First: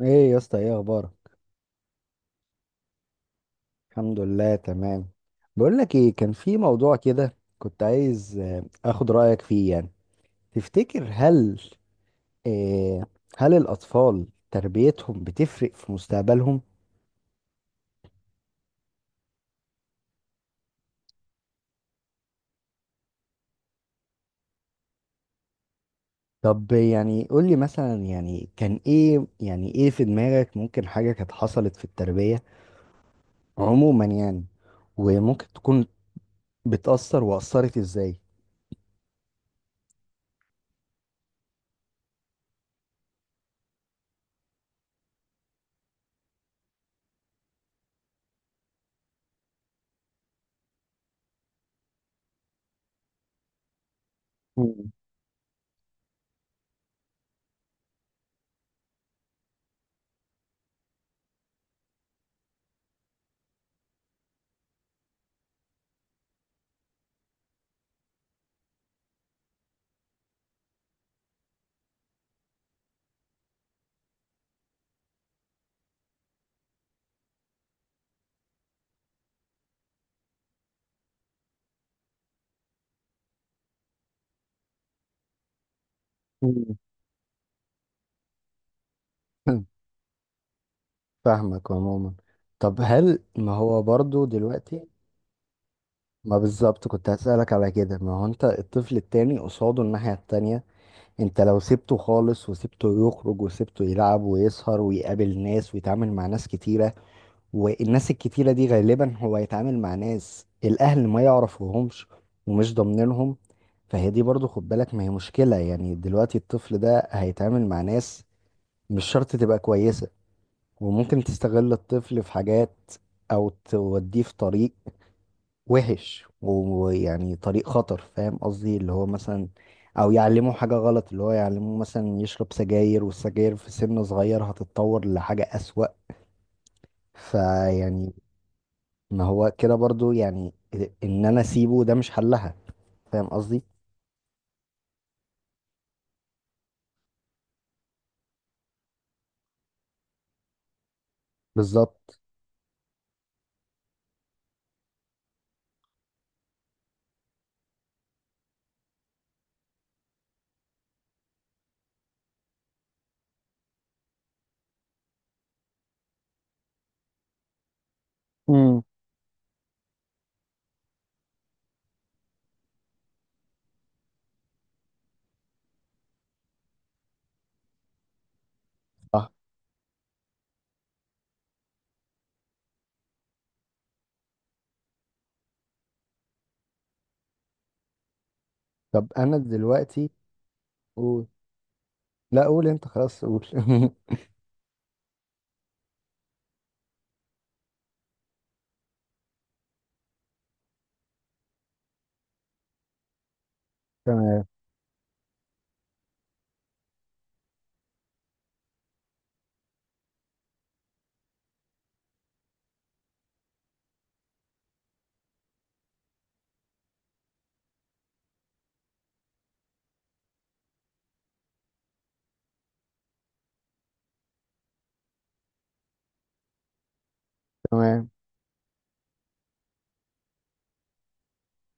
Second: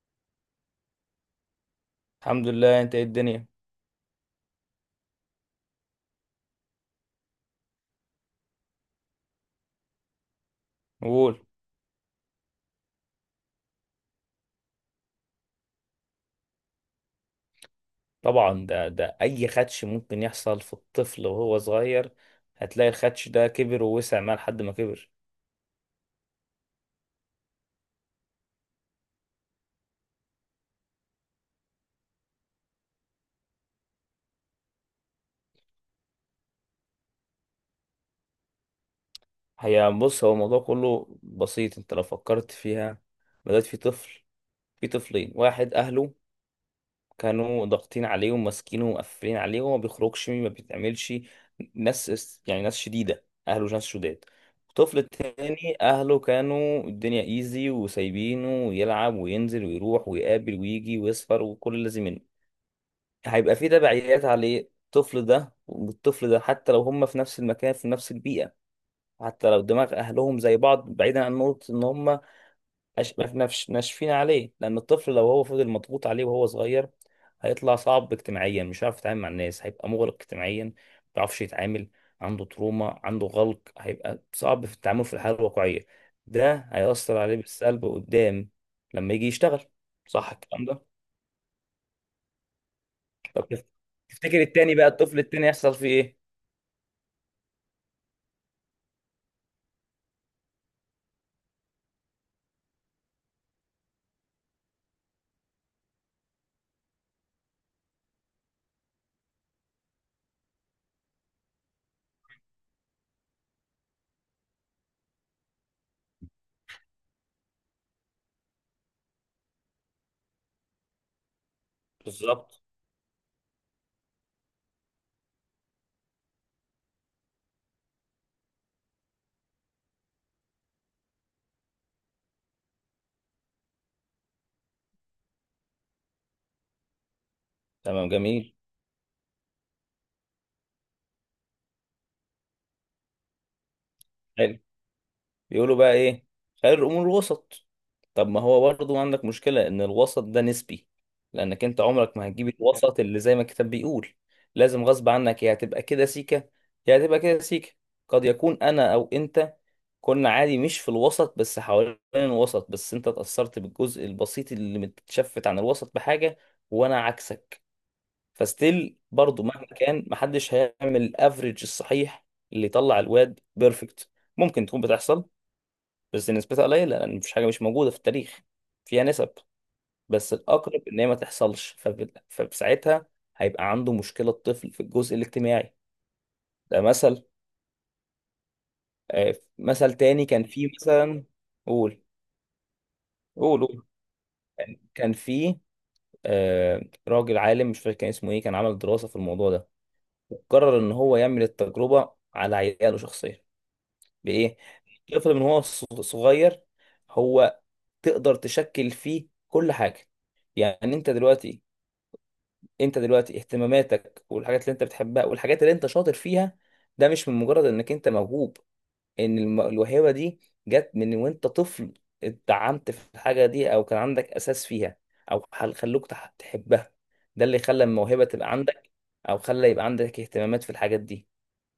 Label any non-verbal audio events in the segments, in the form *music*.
ايه يا اسطى، ايه اخبارك؟ الحمد لله. انت ايه الدنيا؟ الحمد لله، تمام. بقول لك ايه، كان في موضوع كده كنت عايز اخد رايك فيه يعني. تفتكر قول. هل... آه، هل الاطفال تربيتهم بتفرق في مستقبلهم؟ طبعا ده اي خدش ممكن يحصل في الطفل وهو صغير. هتلاقي الخدش ده كبر ووسع معاه لحد ما كبر. طب يعني قول لي مثلا، يعني كان ايه، يعني ايه في دماغك ممكن حاجه كانت حصلت في التربيه عموما يعني. وممكن تكون بتأثر وأثرت ازاي؟ هي بص، هو الموضوع كله بسيط انت لو فكرت فيها. بدأت في طفل، في طفلين. واحد اهله كانوا ضاغطين عليه وماسكينه ومقفلين عليه وما بيخرجش ما بيتعملش. يعني ناس شديدة، أهله ناس شداد. مم. الطفل التاني أهله كانوا الدنيا إيزي وسايبينه يلعب وينزل ويروح ويقابل ويجي ويسهر وكل اللي زي منه. هيبقى في تبعيات عليه الطفل ده والطفل ده، حتى لو هما في نفس المكان في نفس البيئة، حتى لو دماغ أهلهم زي بعض، بعيدا عن نقطة إن هما أش... ما- ما فيش- ناشفين عليه. لأن الطفل لو هو فضل مضغوط عليه وهو صغير، هيطلع صعب اجتماعيا، مش هيعرف يتعامل مع الناس، هيبقى مغلق اجتماعيا، ما بيعرفش يتعامل. عنده تروما، عنده غلق، هيبقى صعب في التعامل في الحياة الواقعية. ده مم. هيأثر عليه بالسلب قدام لما يجي يشتغل. *laughs* صح الكلام ده؟ فاهمك عموما. طب هل طب ما تف- هو برضو تفتكر التاني دلوقتي... بقى، الطفل التاني، يحصل فيه ايه؟ ما بالظبط كنت هسألك على كده، ما هو انت الطفل التاني قصاده الناحية التانية. انت لو سبته خالص وسبته يخرج وسبته يلعب ويسهر ويقابل ناس ويتعامل مع ناس كتيرة، والناس الكتيرة دي غالبا هو هيتعامل مع ناس الأهل ما يعرفوهمش ومش ضامنينهم. فهي دي برضو، خد بالك، ما هي مشكلة يعني دلوقتي الطفل ده هيتعامل مع ناس مش شرط تبقى كويسة، وممكن تستغل الطفل في بالظبط، حاجات أو توديه في طريق وحش، ويعني طريق خطر. فاهم قصدي؟ اللي هو مثلا او يعلمه حاجة غلط، اللي هو يعلمه مثلا يشرب سجاير، والسجاير في سن صغير هتتطور لحاجة أسوأ. تمام، فيعني جميل، ما هو كده برضو يعني، ان انا اسيبه ده مش حلها. فاهم قصدي؟ حلو. بيقولوا بقى ايه؟ خير الامور الوسط. طب ما هو برضه عندك مشكلة ان الوسط ده نسبي. لانك انت عمرك بالظبط. ما هتجيب الوسط اللي زي ما الكتاب بيقول. لازم غصب عنك يا هتبقى كده سيكة يا هتبقى كده سيكة. قد يكون انا او انت كنا عادي مش في الوسط بس حوالين الوسط، بس انت اتأثرت بالجزء البسيط اللي متشفت عن الوسط بحاجة، وانا عكسك. امم. فستيل برضه مهما كان محدش هيعمل الافريج الصحيح اللي يطلع الواد بيرفكت. ممكن تكون بتحصل بس نسبتها قليلة، لأن مفيش حاجة مش موجودة في التاريخ فيها صح. نسب. بس الأقرب إن هي ما تحصلش. فساعتها هيبقى عنده مشكلة، الطفل، في الجزء الاجتماعي. ده مثل. طب انا مثل دلوقتي... تاني كان فيه مثلا. قول. قول لا، قول انت، خلاص قول. قول قول. *laughs* كان فيه آه راجل عالم، مش فاكر كان اسمه إيه، كان عمل دراسة في الموضوع ده، وقرر إن هو يعمل التجربة على عياله شخصيا. تمام. بإيه؟ الطفل من هو صغير، هو تقدر تشكل فيه كل حاجة. يعني انت دلوقتي اهتماماتك والحاجات اللي انت بتحبها والحاجات اللي انت شاطر فيها، ده مش من مجرد انك انت موهوب. ان الموهبة دي جت من وانت طفل، اتدعمت في الحاجة دي او كان عندك اساس فيها، او تحبها، ده اللي خلى تمام. الموهبة تبقى عندك، او خلى يبقى عندك اهتمامات في الحاجات دي.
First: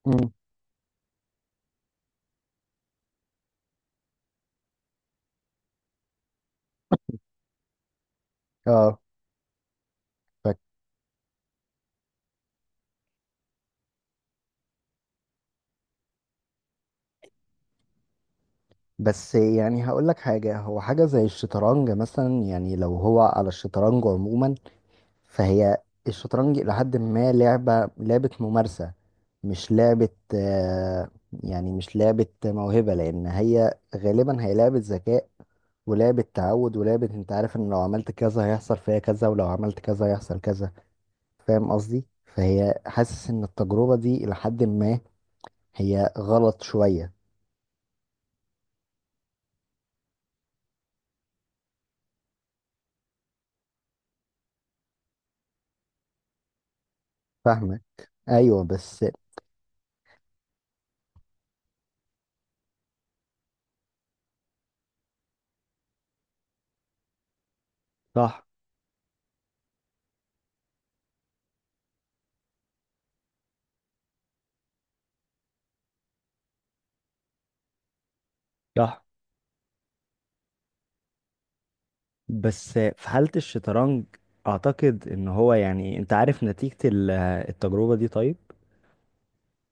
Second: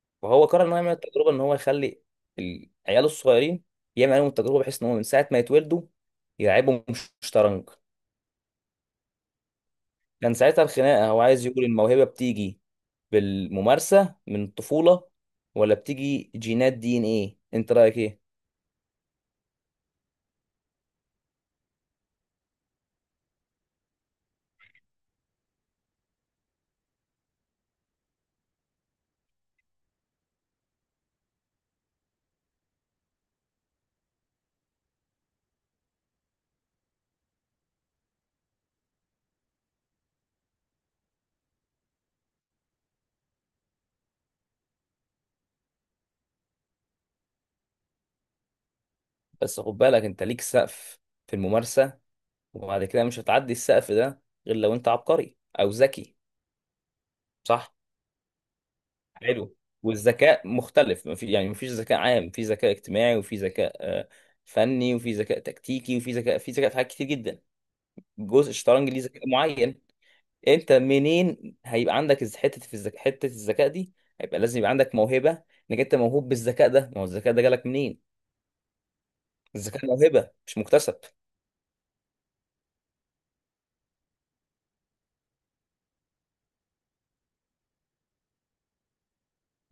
امم. فهو قرر ان هو يعمل التجربة، ان هو يخلي عياله الصغيرين يعمل عليهم التجربة، بحيث ان هو من ساعة ما يتولدوا يلعبهم شطرنج. اه كان ساعتها الخناقة هو عايز يقول الموهبة بتيجي بالممارسة من الطفولة، ولا بتيجي جينات، دي ان ايه؟ انت رأيك ايه؟ بس يعني هقول لك حاجة، هو حاجة زي الشطرنج مثلا، يعني لو هو على الشطرنج عموما، فهي الشطرنج إلى حد ما لعبة ممارسة، مش لعبة. آه، يعني مش لعبة موهبة، لأن هي غالبا هي لعبة ذكاء ولعبة تعود ولعبة، أنت عارف إن لو عملت كذا هيحصل فيها كذا، ولو عملت كذا هيحصل كذا. فاهم قصدي؟ فهي حاسس إن التجربة دي إلى حد ما هي غلط شوية. بس خد بالك، انت ليك سقف في الممارسة، وبعد كده مش هتعدي السقف ده غير لو انت عبقري او ذكي. صح؟ فاهمة؟ أيوه بس. حلو. والذكاء مختلف، مفي يعني مفيش ذكاء عام. في ذكاء اجتماعي، وفي ذكاء آه، فني، وفي ذكاء تكتيكي، وفي ذكاء، في ذكاء، في حاجات كتير جدا. صح. جزء الشطرنج ليه ذكاء معين، انت منين هيبقى عندك حته في الذكاء، حته الذكاء دي هيبقى لازم يبقى عندك موهبه، انك انت موهوب بالذكاء ده. ما هو الذكاء ده جالك منين؟ صح. الذكاء موهبه مش مكتسب. بس في حالة الشطرنج، اعتقد ان هو، يعني انت عارف نتيجة ال- التجربة دي، طيب.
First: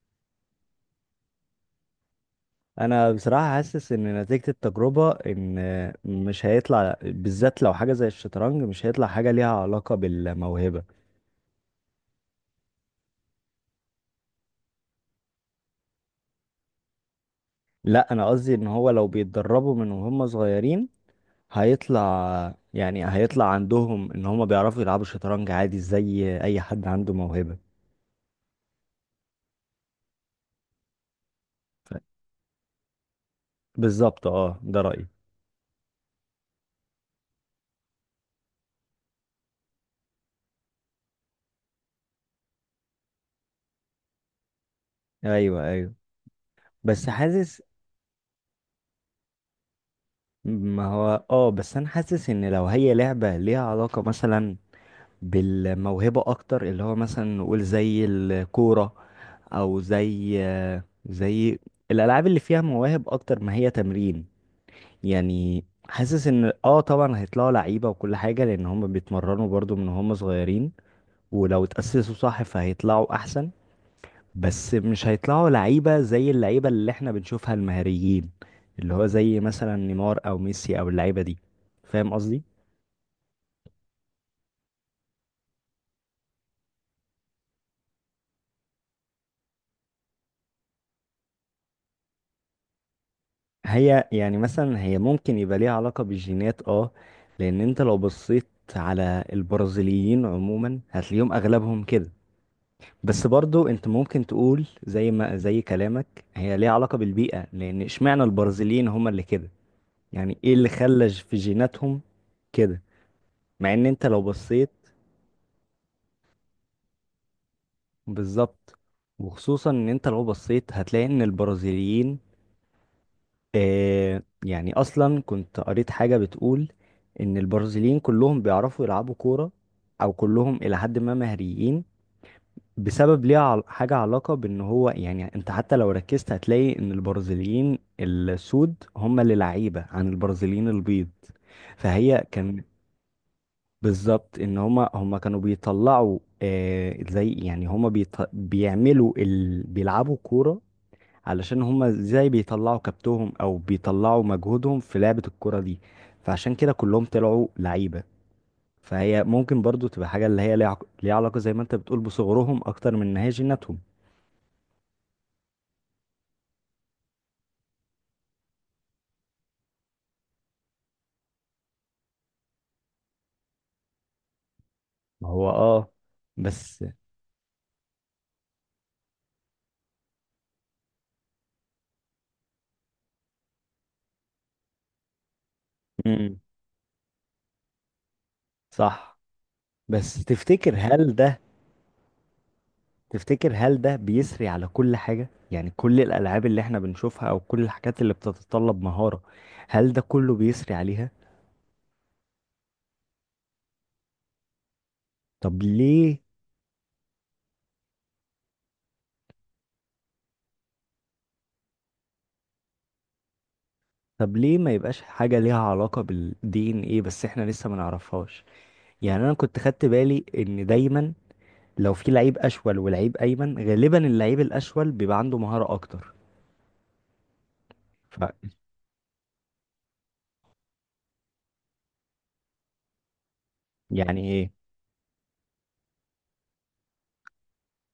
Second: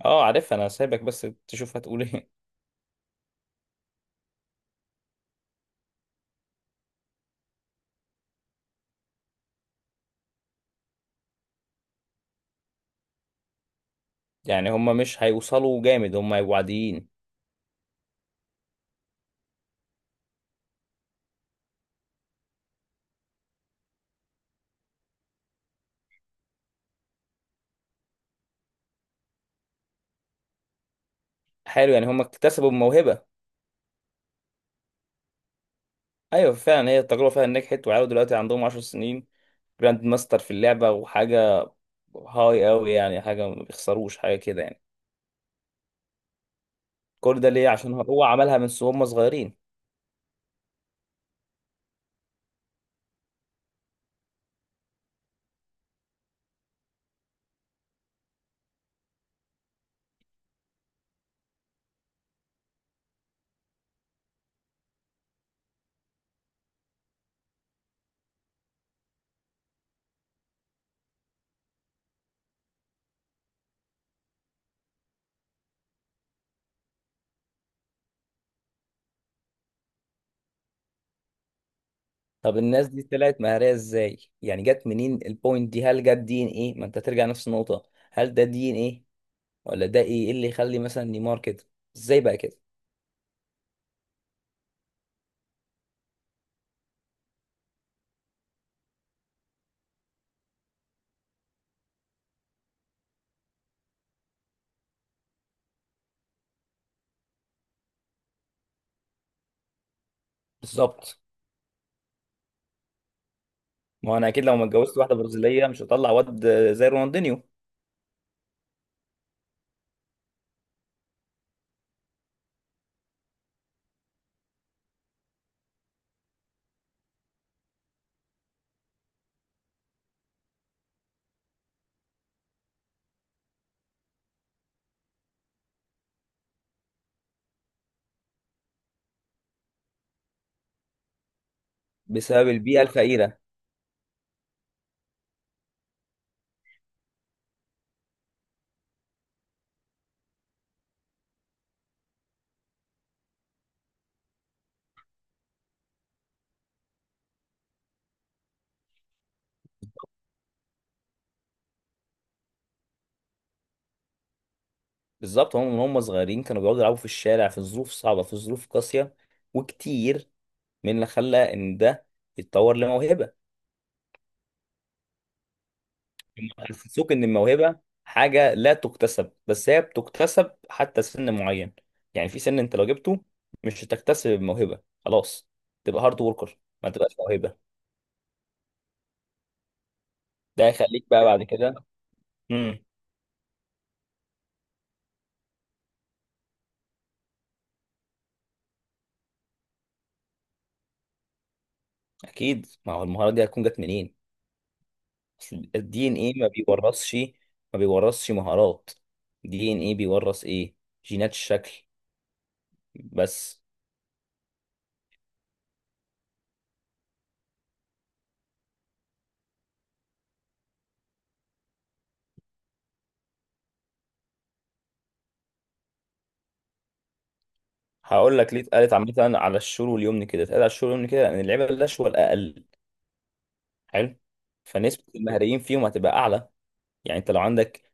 اه عارفها، انا سايبك بس تشوف هتقول ايه. انا بصراحة حاسس ان نتيجة التجربة ان مش هيطلع، بالذات لو حاجة زي الشطرنج، مش هيطلع حاجة ليها علاقة بالموهبة. *laughs* يعني هما مش هيوصلوا جامد، هما هيبقوا عاديين. لا، انا قصدي ان هو لو بيتدربوا من وهم صغيرين، هيطلع، يعني هيطلع عندهم ان هم بيعرفوا يلعبوا شطرنج عادي زي اي حد عنده موهبة. حلو، ف- يعني هما اكتسبوا الموهبه. بالظبط اه، ده رأيي. ايوه فعلا، هي التجربه فعلا نجحت، وعيال دلوقتي عندهم 10 سنين، جراند ماستر في اللعبه، وحاجه هاي قوي يعني، حاجه ما بيخسروش حاجه كده يعني. ايوه، ايوه. بس كل ده حاسس... ليه؟ عشان هو عملها من هما صغيرين. ما هو بس انا حاسس ان لو هي لعبة ليها علاقة مثلا بالموهبة اكتر، اللي هو مثلا نقول زي الكورة او زي زي الالعاب اللي فيها مواهب اكتر ما هي تمرين. يعني حاسس ان طبعا هيطلعوا لعيبة وكل حاجة، لان هم بيتمرنوا برضو من هم صغيرين، ولو اتأسسوا صح فهيطلعوا احسن. بس مش هيطلعوا لعيبة زي اللعيبة اللي احنا بنشوفها المهاريين، اللي هو زي مثلا نيمار او ميسي او اللعيبة دي. فاهم قصدي؟ طب الناس دي طلعت مهارية ازاي؟ يعني جت منين البوينت دي؟ هل جت دي ان ايه؟ ما انت ترجع نفس النقطة. هل ده دي ان ايه ولا ده ايه؟ إيه اللي يخلي مثلا نيمار كده؟ ازاي بقى كده؟ هي يعني مثلا هي ممكن يبقى ليها علاقة بالجينات اه لان انت لو بصيت على البرازيليين عموما هتلاقيهم اغلبهم كده. بس برضو انت ممكن تقول زي ما زي كلامك هي ليها علاقة بالبيئة، لان اشمعنى البرازيليين هما اللي كده؟ يعني ايه اللي خلى بالظبط. في جيناتهم كده؟ مع ان انت ما هو لو انا اكيد لو ما بصيت... اتجوزت واحدة برازيلية مش هطلع واد زي رونالدينيو. بالظبط. وخصوصا ان انت لو بصيت هتلاقي ان البرازيليين، يعني اصلا كنت قريت حاجة بتقول ان البرازيليين كلهم بيعرفوا يلعبوا كورة، او كلهم الى حد ما مهريين بسبب، ليها عل- حاجة علاقة بان هو، يعني انت حتى لو ركزت هتلاقي ان البرازيليين السود هم اللي لعيبة عن البرازيليين البيض. فهي بسبب كان... البيئة الفقيرة بالظبط، ان هما كانوا بيطلعوا، زي يعني هما بيط... بيعملوا ال... بيلعبوا كورة، علشان هما ازاي بيطلعوا كبتهم او بيطلعوا مجهودهم في لعبة الكرة دي. فعشان كده كلهم طلعوا لعيبة. فهي ممكن برضو تبقى حاجة اللي هي ليها عق- ليها علاقة، زي ما انت بتقول، بصغرهم اكتر من ان هي جيناتهم. بالظبط. هم من هم صغيرين كانوا بيقعدوا يلعبوا في الشارع، في ظروف صعبة، في ظروف قاسية وكتير، من اللي خلى ان ده يتطور لموهبة. ما هو اه، هم بس... حسسوك ان الموهبه حاجه لا تكتسب، بس هي بتكتسب حتى سن معين. يعني في سن انت لو جبته مش هتكتسب الموهبه خلاص، تبقى هارد امم. وركر، ما تبقاش موهبه. صح، بس ده تفتكر هيخليك هل بقى ده... بعد كده. امم. تفتكر هل ده بيسري على كل حاجة؟ يعني كل الالعاب اللي احنا بنشوفها او كل الحاجات اللي بتتطلب مهارة، هل ده كله بيسري عليها؟ اكيد، ما هو المهاره دي هتكون جت منين؟ طب الدي ان ليه؟ ايه ما بيورثش، ما بيورثش مهارات. الدي ان ايه بيورث ايه؟ جينات الشكل بس. طب ليه ما يبقاش حاجة ليها علاقة بالدي ان ايه، بس احنا لسه ما نعرفهاش؟ يعني انا كنت خدت بالي ان دايما لو في لعيب اشول ولعيب ايمن، غالبا اللعيب الاشول بيبقى عنده مهارة اكتر. ف... هقول لك ليه. اتقالت عامه على الشور واليمن كده، اتقال على الشور واليمن كده ان اللعيبه الناشئه الاقل. حلو. يعني ايه؟ فنسبة المهريين فيهم هتبقى أعلى. يعني أنت لو عندك،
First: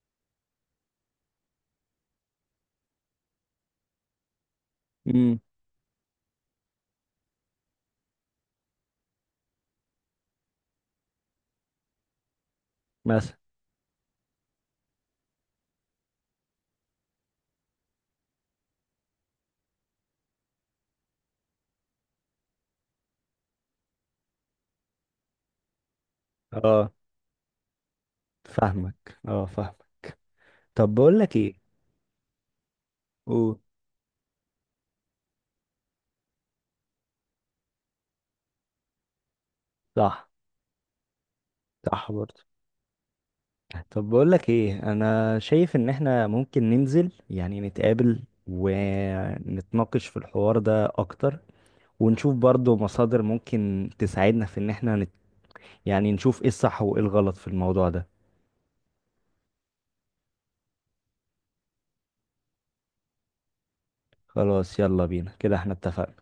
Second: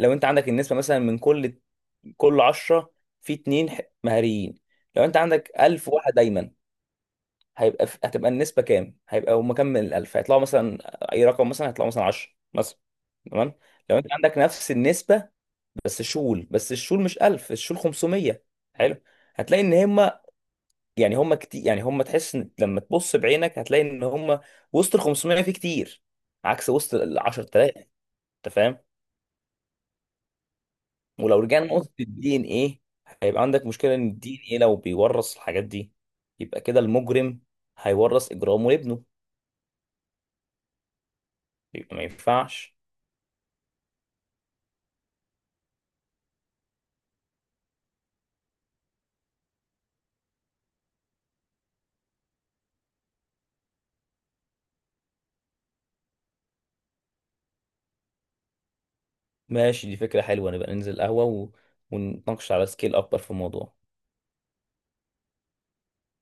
لو أنت عندك النسبة مثلا من كل 10، في اتنين مهريين. لو أنت امم. عندك 1000 واحد دايما، هيبقى في... هتبقى النسبة كام؟ هيبقى هم كام من ال 1000 هيطلعوا مثلا؟ أي رقم، مثلا هيطلعوا مثلا 10 مثلا. مثلا تمام. لو أنت عندك نفس النسبة بس شول، بس الشول مش 1000، الشول 500. حلو. هتلاقي ان هم، يعني هم كتير، يعني هم تحس إن لما تبص بعينك هتلاقي ان هم وسط ال 500 في كتير عكس اه وسط ال 10000. انت فاهم؟ فاهمك، اه فاهمك. طب بقول لك ولو ايه... رجعنا ايوه لنقطه الدي ان ايه، هيبقى قول. عندك مشكله ان الدي ان ايه لو بيورث الحاجات دي، يبقى كده المجرم هيورث اجرامه لابنه، صح، يبقى ما صح برضه. ينفعش. طب بقول لك ايه، انا شايف ان احنا ممكن ننزل، يعني نتقابل ونتناقش في الحوار ده اكتر، ونشوف برضو مصادر ممكن تساعدنا في ان احنا نت... يعني نشوف ايه الصح وايه الغلط في الموضوع ده. ماشي، دي فكره حلوه، نبقى ننزل قهوه و... ونتناقش على سكيل اكبر في الموضوع. خلاص، يلا بينا كده، احنا اتفقنا.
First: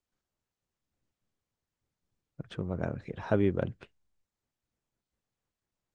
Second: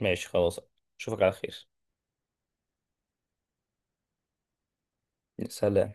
ماشي خلاص. اشوفك على خير. اشوفك على خير حبيبي. سلام.